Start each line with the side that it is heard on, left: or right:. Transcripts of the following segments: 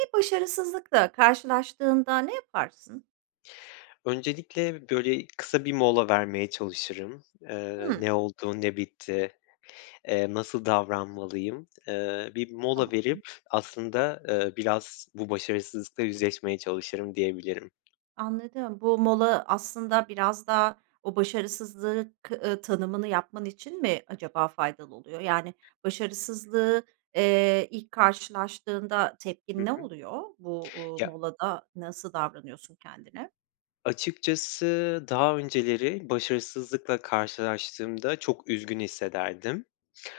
right: Bir başarısızlıkla karşılaştığında ne yaparsın?
left: Öncelikle, böyle, kısa bir mola vermeye çalışırım. Eee,
right: Hıı.
left: ne oldu, ne bitti? Eee, nasıl davranmalıyım? Eee, bir mola
right: Tamam.
left: verip aslında, ııı, biraz bu başarısızlıkla yüzleşmeye çalışırım diyebilirim.
right: Anladım. Bu mola aslında biraz da o başarısızlığı k ııı, tanımını yapman için mi acaba faydalı oluyor? Yani, başarısızlığı, eee, ilk karşılaştığında tepkin
left: Hı
right: ne
left: hı.
right: oluyor? Bu, uuu,
left: Ya
right: molada nasıl davranıyorsun kendine?
left: Açıkçası daha önceleri başarısızlıkla karşılaştığımda çok üzgün hissederdim.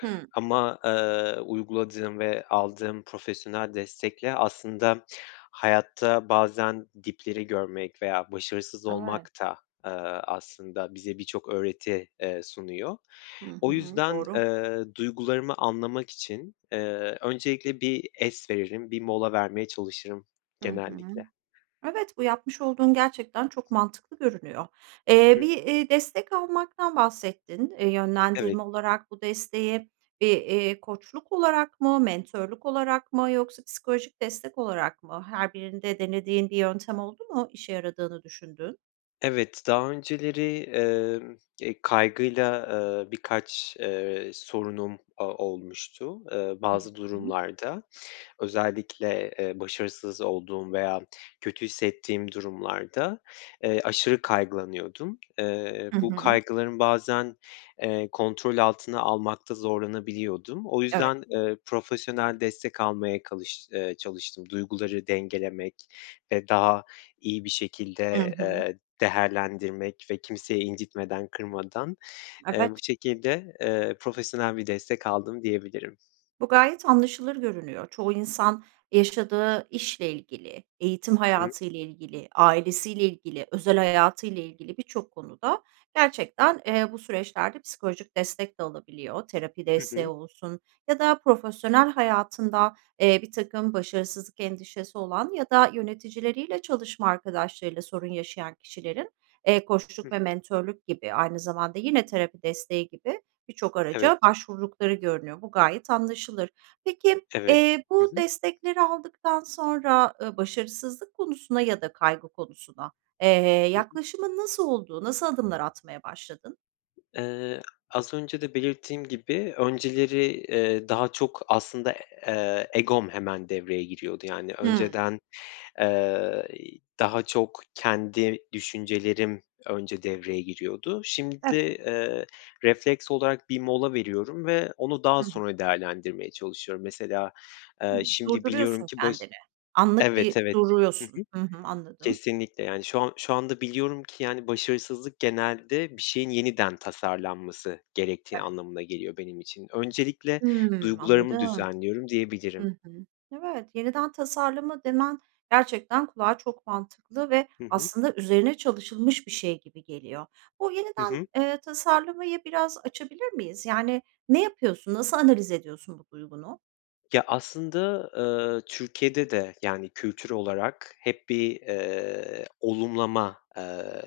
right: Hıı.
left: Ama, eee, uyguladığım ve aldığım profesyonel destekle aslında hayatta bazen dipleri görmek veya başarısız olmak
right: Evet.
left: da, eee, aslında bize birçok öğreti, eee, sunuyor.
right: Hı
left: O
right: hı.
left: yüzden,
right: Doğru.
left: eee, duygularımı anlamak için, eee, öncelikle bir es veririm, bir mola vermeye çalışırım
right: Hı hı.
left: genellikle.
right: Evet, bu yapmış olduğun gerçekten çok mantıklı görünüyor. Eee,
left: Hıh.
right: bir, iii, destek almaktan bahsettin. Eee,
left: Evet.
right: yönlendirme olarak bu desteği bir, eee, koçluk olarak mı, mentörlük olarak mı yoksa psikolojik destek olarak mı? Her birinde denediğin bir yöntem oldu mu işe yaradığını düşündüğün?
left: Evet, daha önceleri, emm, eee, kaygıyla, ııı, birkaç, ııı, sorunum o olmuştu, ııı,
right: Hı
left: bazı
right: hı.
left: durumlarda. Özellikle, eee, başarısız olduğum veya kötü hissettiğim durumlarda, eee, aşırı kaygılanıyordum. Eee,
right: Hı
left: bu
right: hı.
left: kaygılarım bazen, eee, kontrol altına almakta zorlanabiliyordum. O
right: Evet.
left: yüzden, eee, profesyonel destek almaya kalış eee, çalıştım. Duyguları dengelemek ve daha iyi bir
right: Hı
left: şekilde,
right: hı.
left: eee, değerlendirmek ve kimseyi incitmeden, kırmadan, eee, bu
right: Evet.
left: şekilde, eee, profesyonel bir destek aldım diyebilirim.
right: Bu gayet anlaşılır görünüyor. Çoğu insan yaşadığı işle ilgili, eğitim
left: Hı hı.
right: hayatıyla ilgili, ailesiyle ilgili, özel hayatıyla ilgili birçok konuda gerçekten, eee, bu süreçlerde psikolojik destek de alabiliyor. Terapi
left: Hı
right: desteği
left: hı.
right: olsun ya da profesyonel hayatında, eee, birtakım başarısızlık endişesi olan ya da yöneticileriyle çalışma arkadaşlarıyla sorun yaşayan kişilerin, eee,
left: Hıh.
right: koçluk ve mentörlük gibi aynı zamanda yine terapi desteği gibi birçok araca
left: Evet.
right: başvurdukları görünüyor. Bu gayet anlaşılır. Peki,
left: Evet.
right: eee,
left: Hı
right: bu
left: hı.
right: destekleri aldıktan sonra, ııı, başarısızlık konusuna ya da kaygı konusuna, eee,
left: Hı hı.
right: yaklaşımın nasıl oldu? Nasıl adımlar atmaya başladın?
left: Eee, az önce de belirttiğim gibi önceleri, eee, daha çok aslında, eee, egom hemen devreye giriyordu. Yani,
right: Hımm.
left: önceden, eee, daha çok kendi düşüncelerim önce devreye giriyordu. Şimdi,
right: Evet.
left: eee, refleks olarak bir mola veriyorum ve onu daha
right: Hı hı.
left: sonra değerlendirmeye çalışıyorum. Mesela, eee,
right: Hımm,
left: şimdi biliyorum
right: durduruyorsun
left: ki baş
right: kendini. Anlık
left: Evet,
right: bir
left: evet, hı hı.
right: duruyorsun. Hı hı, anladım.
left: Kesinlikle. Yani, şu an şu anda biliyorum ki, yani, başarısızlık genelde bir şeyin yeniden tasarlanması gerektiği
right: Evet.
left: anlamına geliyor benim için. Öncelikle
right: Hımm,
left: duygularımı
right: anladım.
left: düzenliyorum,
right: Hı
left: diyebilirim.
right: hı, evet, yeniden tasarlama demen gerçekten kulağa çok mantıklı ve
left: Hı hı.
right: aslında üzerine çalışılmış bir şey gibi geliyor. Bu
left: Hı
right: yeniden,
left: hı.
right: eee, tasarlamayı biraz açabilir miyiz? Yani, ne yapıyorsun, nasıl analiz ediyorsun bu duygunu?
left: Ya, aslında, ııı, Türkiye'de de, yani, kültür olarak hep bir, eee, olumlama, eee,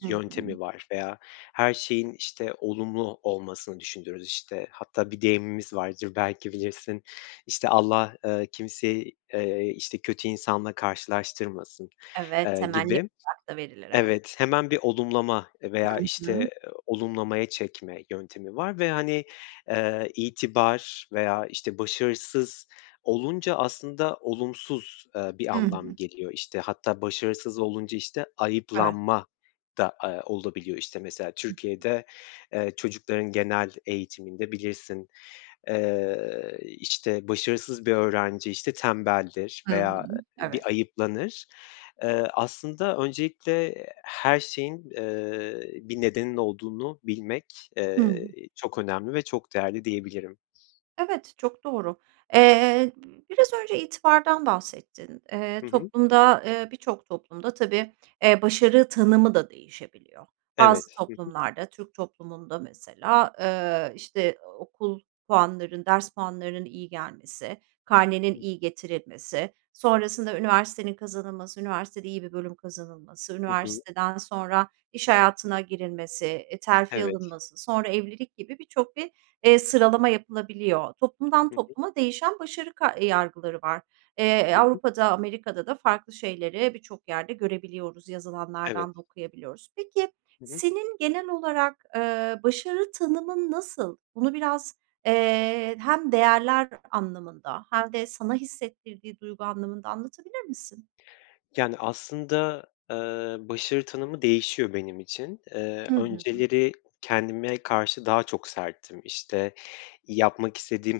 right: Hı hı.
left: yöntemi var veya her şeyin, işte, olumlu olmasını düşünürüz, işte. Hatta bir deyimimiz vardır, belki bilirsin. İşte, Allah, eee, kimseyi, eee, işte, kötü insanla karşılaştırmasın,
right: Evet,
left: eee,
right: hemen
left: gibi.
right: [unintelligible] verilir, evet.
left: Evet, hemen bir olumlama veya,
right: Hı hı.
left: işte, olumlamaya çekme yöntemi var ve, hani, eee, itibar veya, işte, başarısız olunca aslında olumsuz, eee, bir
right: Hı
left: anlam
right: hı.
left: geliyor. İşte, hatta başarısız olunca, işte,
right: Evet.
left: ayıplanma da, eee, olabiliyor. İşte, mesela
right: Hı hı.
left: Türkiye'de, eee, çocukların genel eğitiminde bilirsin, eee, işte, başarısız bir öğrenci, işte, tembeldir
right: Hı hı,
left: veya bir
right: evet.
left: ayıplanır. Eee, aslında öncelikle her şeyin, eee, bir nedeninin olduğunu bilmek,
right: Hı hı.
left: eee, çok önemli ve çok değerli diyebilirim.
right: Evet, çok doğru. Eee, biraz önce itibardan bahsettin. Eee,
left: Hı hı.
right: toplumda, eee, birçok toplumda tabii, eee, başarı tanımı da değişebiliyor. Bazı
left: Evet, hı hı.
right: toplumlarda, Türk toplumunda mesela, ııı, işte, okul puanlarının, ders puanlarının iyi gelmesi, karnenin
left: Hıı.
right: iyi getirilmesi, sonrasında üniversitenin kazanılması, üniversitede iyi bir bölüm kazanılması,
left: Hı hı.
right: üniversiteden sonra iş hayatına girilmesi, e, terfi
left: Evet.
right: alınması, sonra evlilik gibi birçok bir, eee,
left: Hı
right: sıralama
left: hı.
right: yapılabiliyor. Toplumdan
left: Hı hı.
right: topluma değişen başarı ka yargıları var. Eee, e,
left: Hı hı.
right: Avrupa'da, Amerika'da da farklı şeyleri birçok yerde görebiliyoruz,
left: Evet.
right: yazılanlardan da okuyabiliyoruz. Peki,
left: Hı hı.
right: senin genel olarak, eee, başarı tanımın nasıl? Bunu biraz, eee, hem değerler anlamında hem de sana hissettirdiği duygu anlamında anlatabilir misin?
left: Yani, aslında, eee, başarı tanımı değişiyor benim için. Eee,
right: Hı hı.
left: önceleri kendime karşı daha çok serttim. İşte, yapmak istediğim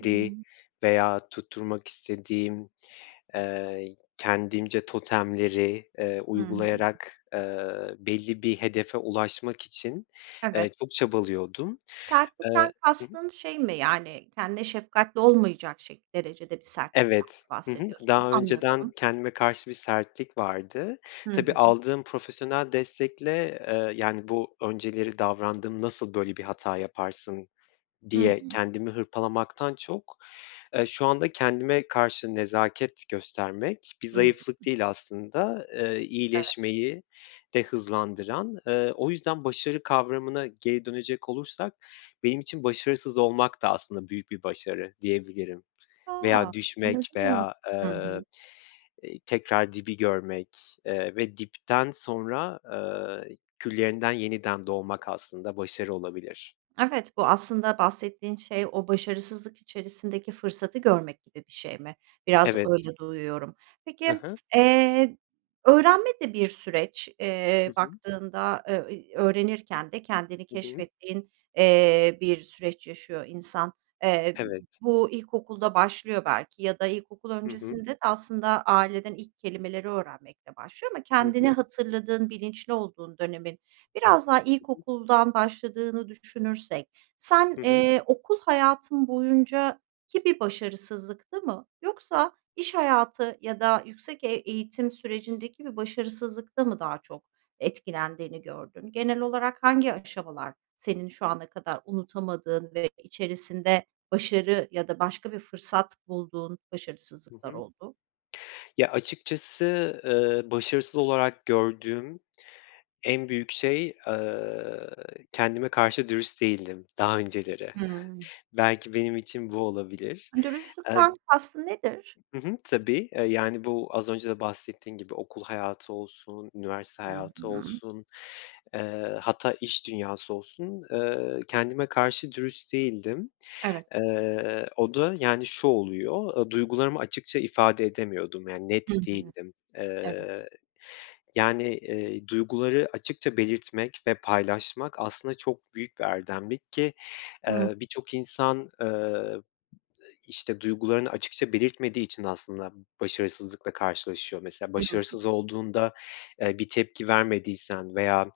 right: Hı hı.
left: veya tutturmak istediğim, eee, kendimce totemleri, eee,
right: Hı hı.
left: uygulayarak, eee, belli bir hedefe ulaşmak için, eee,
right: Evet.
left: çok çabalıyordum. Eee
right: Sertlikten
left: Hı hı.
right: kastın şey mi, yani, kendine şefkatli olmayacak şek derecede bir sertlikten
left: Evet,
right: mi
left: hı hı.
right: bahsediyorsun?
left: Daha önceden
right: Anladım.
left: kendime karşı bir sertlik vardı.
right: Hı
left: Tabii,
right: hı.
left: aldığım profesyonel destekle, eee, yani, bu önceleri davrandığım nasıl böyle bir hata yaparsın,
right: Hı
left: diye
right: hı.
left: kendimi hırpalamaktan çok, eee, şu anda kendime karşı nezaket göstermek bir
right: Hımm.
left: zayıflık değil aslında, eee,
right: Evet.
left: iyileşmeyi de hızlandıran. Eee, o yüzden başarı kavramına geri dönecek olursak benim için başarısız olmak da aslında büyük bir başarı diyebilirim.
right: A!
left: Veya düşmek
right: Anladım,
left: veya,
right: hı
left: eee,
right: hı.
left: iii, tekrar dibi görmek, eee, ve dipten sonra, eee, küllerinden yeniden doğmak aslında başarı olabilir.
right: Evet, bu aslında bahsettiğin şey o başarısızlık içerisindeki fırsatı görmek gibi bir şey mi? Biraz
left: Evet.
right: öyle duyuyorum.
left: Hı
right: Peki,
left: hı.
right: eee, öğrenme de bir süreç,
left: Hı
right: eee,
left: hı.
right: baktığında, eee, öğrenirken de kendini
left: Hı hı.
right: keşfettiğin, eee, bir süreç yaşıyor insan. Eee,
left: Evet.
right: bu ilkokulda başlıyor belki ya da ilkokul
left: Hı hı.
right: öncesinde de aslında aileden ilk kelimeleri öğrenmekle başlıyor ama
left: Hı
right: kendini
left: hı.
right: hatırladığın, bilinçli olduğun dönemin biraz daha
left: Hı hı.
right: ilkokuldan başladığını düşünürsek sen,
left: Hı hı.
right: eee, okul hayatın boyunca ki bir başarısızlıkta mı yoksa iş hayatı ya da yüksek e eğitim sürecindeki bir başarısızlıkta mı daha çok etkilendiğini gördün? Genel olarak hangi aşamalar senin şu ana kadar unutamadığın ve içerisinde başarı ya da başka bir fırsat bulduğun
left: Hı
right: başarısızlıklar
left: hı,
right: oldu?
left: ya, açıkçası, eee, başarısız olarak gördüğüm en büyük şey, eee, kendime karşı dürüst değildim daha önceleri.
right: Hımm.
left: Belki benim için bu olabilir. Eee
right: Dürüstlükten kastın nedir?
left: Hı hı, tabii. Eee, yani, bu az önce de bahsettiğin gibi okul hayatı olsun, üniversite
right: Hı
left: hayatı
right: hı.
left: olsun, eee, hatta iş dünyası olsun, eee, kendime karşı dürüst değildim.
right: Evet.
left: Eee, o da, yani, şu oluyor, eee, duygularımı açıkça ifade edemiyordum. Yani,
right: Hı
left: net
right: hı,
left: değildim.
right: evet.
left: Eee, yani, eee, duyguları açıkça belirtmek ve paylaşmak aslında çok büyük bir erdemlik ki,
right: Hımm.
left: eee, birçok insan, eee, işte, duygularını açıkça belirtmediği için aslında başarısızlıkla karşılaşıyor. Mesela
right: Hı hı.
left: başarısız olduğunda, eee, bir tepki vermediysen veya,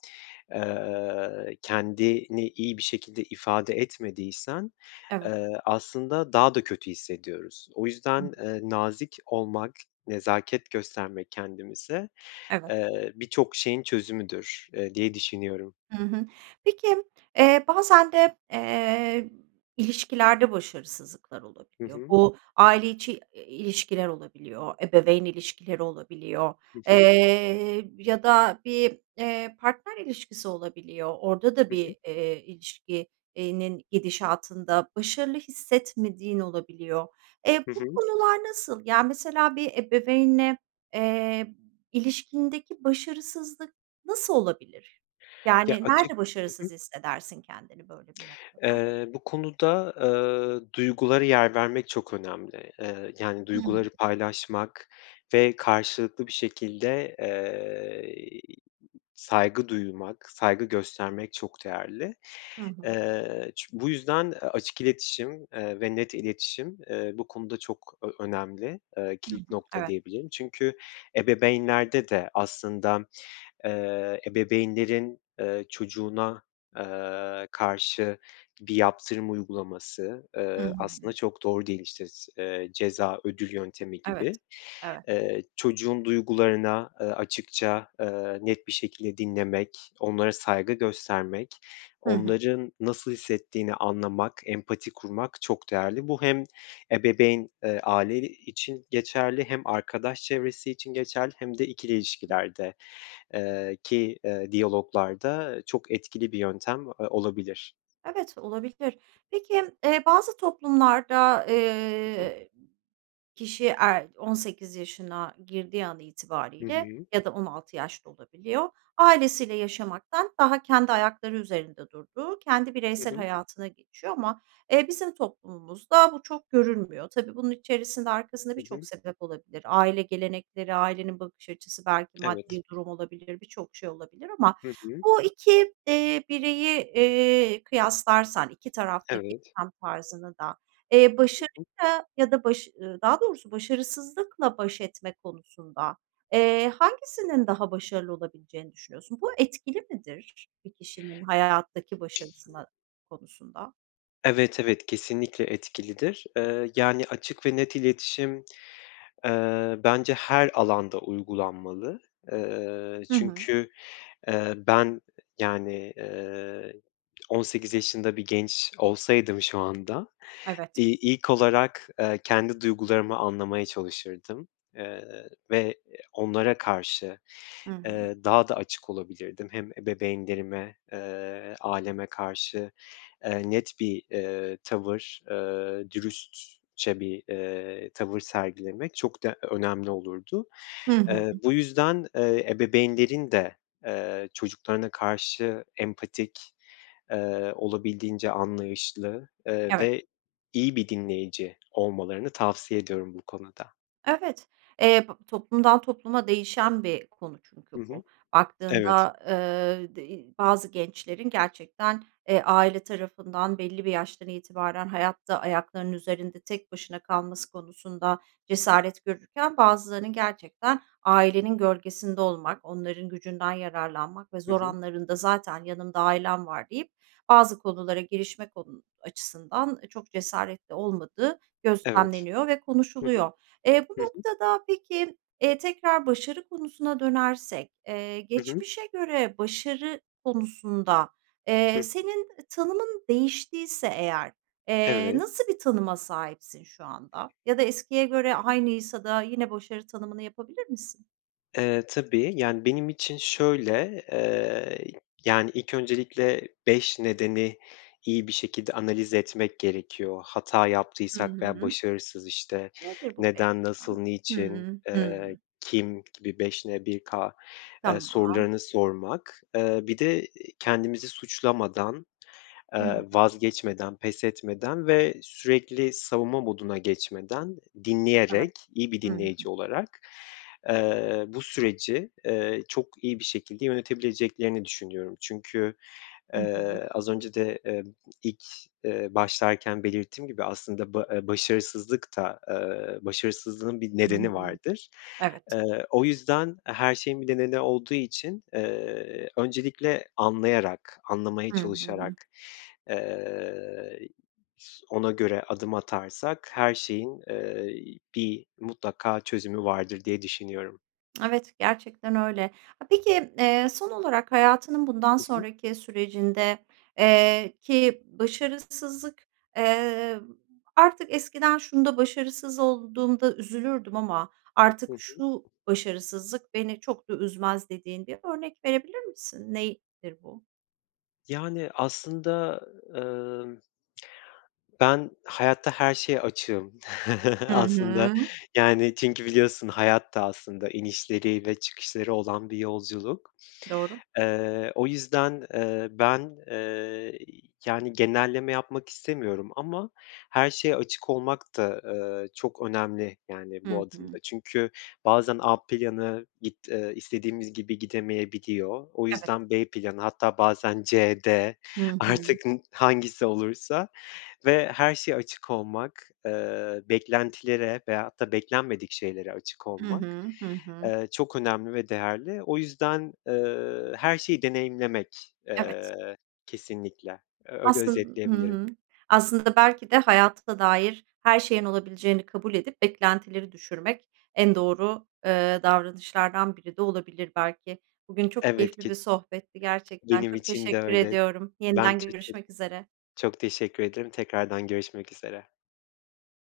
left: eee, kendini iyi bir şekilde ifade etmediysen,
right: Evet.
left: eee, aslında daha da kötü hissediyoruz. O
right: Hımm.
left: yüzden, eee, nazik olmak, nezaket göstermek kendimize,
right: Evet.
left: eee, birçok şeyin çözümüdür, eee, diye düşünüyorum.
right: Hı hı. Peki, eee, bazen de, eee, ilişkilerde başarısızlıklar
left: Hı
right: olabiliyor.
left: hı.
right: Bu aile içi ilişkiler olabiliyor, ebeveyn ilişkileri olabiliyor,
left: Hı hı.
right: eee, ya da bir, eee, partner ilişkisi olabiliyor. Orada da
left: Hı hı.
right: bir, eee, ilişki eee, nin gidişatında başarılı hissetmediğin olabiliyor. Eee,
left: Hı
right: bu
left: hı.
right: konular nasıl? Yani, mesela bir ebeveynle, eee, ilişkindeki başarısızlık nasıl olabilir?
left: Ya,
right: Yani,
left: açık
right: nerede
left: Hı hı.
right: başarısız hissedersin kendini böyle bir noktada?
left: Eee, bu konuda, eee, duygulara yer vermek çok önemli. Eee, yani,
right: Hı hı.
left: duyguları paylaşmak ve karşılıklı bir şekilde, eee, saygı duymak, saygı göstermek çok değerli.
right: Hı hı.
left: Eee, çü bu yüzden açık iletişim, eee, ve net iletişim, eee, bu konuda çok ö önemli. Eee,
right: Hı hı,
left: kilit nokta
right: evet.
left: diyebilirim. Çünkü ebeveynlerde de aslında, eee, ebeveynlerin, eee, çocuğuna, eee, karşı bir yaptırım uygulaması,
right: Hı
left: eee,
right: hı.
left: aslında çok doğru değil. İşte, s eee, ceza ödül yöntemi
right: Evet,
left: gibi.
right: evet.
left: Eee, çocuğun duygularına, eee, açıkça, eee, net bir şekilde dinlemek, onlara saygı göstermek,
right: Hı hı.
left: onların nasıl hissettiğini anlamak, empati kurmak çok değerli. Bu hem ebeveyn, eee, aile için geçerli hem arkadaş çevresi için geçerli hem de ikili ilişkilerde eee, ki diyaloglarda çok etkili bir yöntem, eee, olabilir.
right: Evet, olabilir. Peki, eee, bazı toplumlarda,
left: Hı hı.
right: eee, kişi er 18 yaşına girdiği an
left: Hı
right: itibariyle
left: hı.
right: ya da 16 yaş da olabiliyor, ailesiyle yaşamaktan daha kendi ayakları üzerinde durduğu, kendi
left: Hı
right: bireysel
left: hı.
right: hayatına geçiyor ama, eee, bizim toplumumuzda bu çok görülmüyor. Tabii bunun içerisinde, arkasında
left: Hı
right: birçok
left: hı.
right: sebep olabilir, aile gelenekleri, ailenin bakış açısı, belki
left: Evet.
right: maddi durum olabilir, birçok şey olabilir ama
left: Hı hı.
right: bu 2 eee, bireyi, eee, kıyaslarsan, 2 taraftaki
left: Evet.
right: tam tarzını da, eee,
left: Hı
right: başarı
left: hı.
right: ya da baş daha doğrusu başarısızlıkla baş etme konusunda, eee, hangisinin daha başarılı olabileceğini düşünüyorsun? Bu etkili midir bir kişinin hayattaki başarısına konusunda?
left: Evet, evet. Kesinlikle etkilidir. Eee, yani, açık ve net iletişim, eee, bence her alanda uygulanmalı. Eee,
right: Hı hı.
left: çünkü, eee, ben, yani, eee, 18 yaşında bir genç olsaydım şu anda,
right: Evet.
left: iii, ilk olarak, eee, kendi duygularımı anlamaya çalışırdım. Eee, ve onlara karşı,
right: Hı hı.
left: eee, daha da açık olabilirdim. Hem ebeveynlerime, eee, aileme karşı, eee, net bir, eee, tavır, eee, dürüstçe bir, eee, tavır sergilemek çok de önemli olurdu.
right: Hı hı.
left: Eee, bu yüzden, eee, ebeveynlerin de, eee, çocuklarına karşı empatik, eee, olabildiğince anlayışlı, eee,
right: Evet.
left: ve iyi bir dinleyici olmalarını tavsiye ediyorum bu konuda.
right: Evet, eee, b toplumdan topluma değişen bir konu çünkü
left: Hı hı,
right: bu.
left: evet.
right: Baktığında, eee, d eee, bazı gençlerin gerçekten, eee, aile tarafından belli bir yaştan itibaren hayatta ayaklarının üzerinde tek başına kalması konusunda cesaret görürken, bazılarının gerçekten ailenin gölgesinde olmak, onların gücünden yararlanmak ve
left: Hı
right: zor
left: hı.
right: anlarında zaten yanımda ailem var deyip bazı konulara girişme konu açısından çok cesaretli olmadığı
left: Evet.
right: gözlemleniyor ve
left: Hı hı,
right: konuşuluyor. Eee, bu
left: hı hı.
right: noktada peki, eee, tekrar başarı konusuna dönersek, eee,
left: Hı hı.
right: geçmişe göre başarı konusunda,
left: Hı
right: eee,
left: hı.
right: senin tanımın değiştiyse eğer, eee,
left: Evet.
right: nasıl bir tanıma sahipsin şu anda? Ya da eskiye göre aynıysa da yine başarı tanımını yapabilir misin?
left: Eee, tabii. Yani, benim için şöyle, eee, yani, ilk öncelikle 5 nedeni iyi bir şekilde analiz etmek gerekiyor. Hata
right: Hı hı,
left: yaptıysak veya
right: hıı.
left: başarısız, işte,
right: Nedir bu 5
left: neden, nasıl,
right: neden?
left: niçin,
right: Hımm,
left: eee,
right: hımm.
left: kim gibi 5N1K, eee,
right: Tamam.
left: sorularını sormak, eee, bir de kendimizi suçlamadan, eee,
right: Hı hı.
left: vazgeçmeden, pes etmeden ve sürekli savunma moduna geçmeden,
right: Evet,
left: dinleyerek, iyi bir
right: ı hı.
left: dinleyici olarak, eee, bu süreci, eee, çok iyi bir şekilde yönetebileceklerini düşünüyorum. Çünkü,
right: I hı.
left: eee, az önce de, eee, ilk, eee, başlarken belirttiğim gibi aslında ba eee, başarısızlık da, eee, başarısızlığın bir
right: I hı,
left: nedeni vardır.
right: evet.
left: Eee, o yüzden, eee, her şeyin bir nedeni olduğu için, eee, öncelikle anlayarak, anlamaya
right: Hı hı.
left: çalışarak, eee, ona göre adım atarsak her şeyin, eee, bir mutlaka çözümü vardır, diye düşünüyorum.
right: Evet, gerçekten öyle. Eee, peki, eee, son olarak hayatının bundan
left: Hı hı.
right: sonraki sürecinde eee, ki başarısızlık, eee, artık eskiden şunda başarısız olduğumda üzülürdüm ama
left: Hı
right: artık şu
left: hı.
right: başarısızlık beni çok da üzmez dediğin bir örnek verebilir misin? Nedir bu?
left: Yani, aslında, ımm, ben hayatta her şeye açığım
right: Hı
left: aslında.
right: hı.
left: Yani, çünkü biliyorsun hayat da aslında inişleri ve çıkışları olan bir yolculuk.
right: Doğru.
left: Eee, o yüzden, eee, ben, eee, yani, genelleme yapmak istemiyorum ama her şeye açık olmak da, eee, çok önemli, yani, bu
right: Hı
left: adımda.
right: hı.
left: Çünkü bazen A planı git eee, istediğimiz gibi gidemeyebiliyor. O
right: Evet.
left: yüzden B planı hatta bazen C, D,
right: Hı hı.
left: artık hangisi olursa ve her şeye açık olmak, eee, beklentilere veyahut da beklenmedik şeylere açık
right: Hı
left: olmak,
right: hı, hı hı.
left: eee, çok önemli ve değerli. O yüzden, eee, her şeyi deneyimlemek,
right: Evet.
left: eee, kesinlikle. Öyle
right: Aslın Hı
left: özetleyebilirim.
right: hı. Aslında, belki de hayata dair her şeyin olabileceğini kabul edip beklentileri düşürmek en doğru, ııı, davranışlardan biri de olabilir belki. Bugün çok
left: Evet,
right: keyifli
left: ke
right: bir sohbetti, gerçekten
left: Benim
right: çok
left: için de
right: teşekkür
left: öyle.
right: ediyorum.
left: Ben de
right: Yeniden
left: çok
right: görüşmek üzere.
left: çok teşekkür ederim. Tekrardan görüşmek üzere.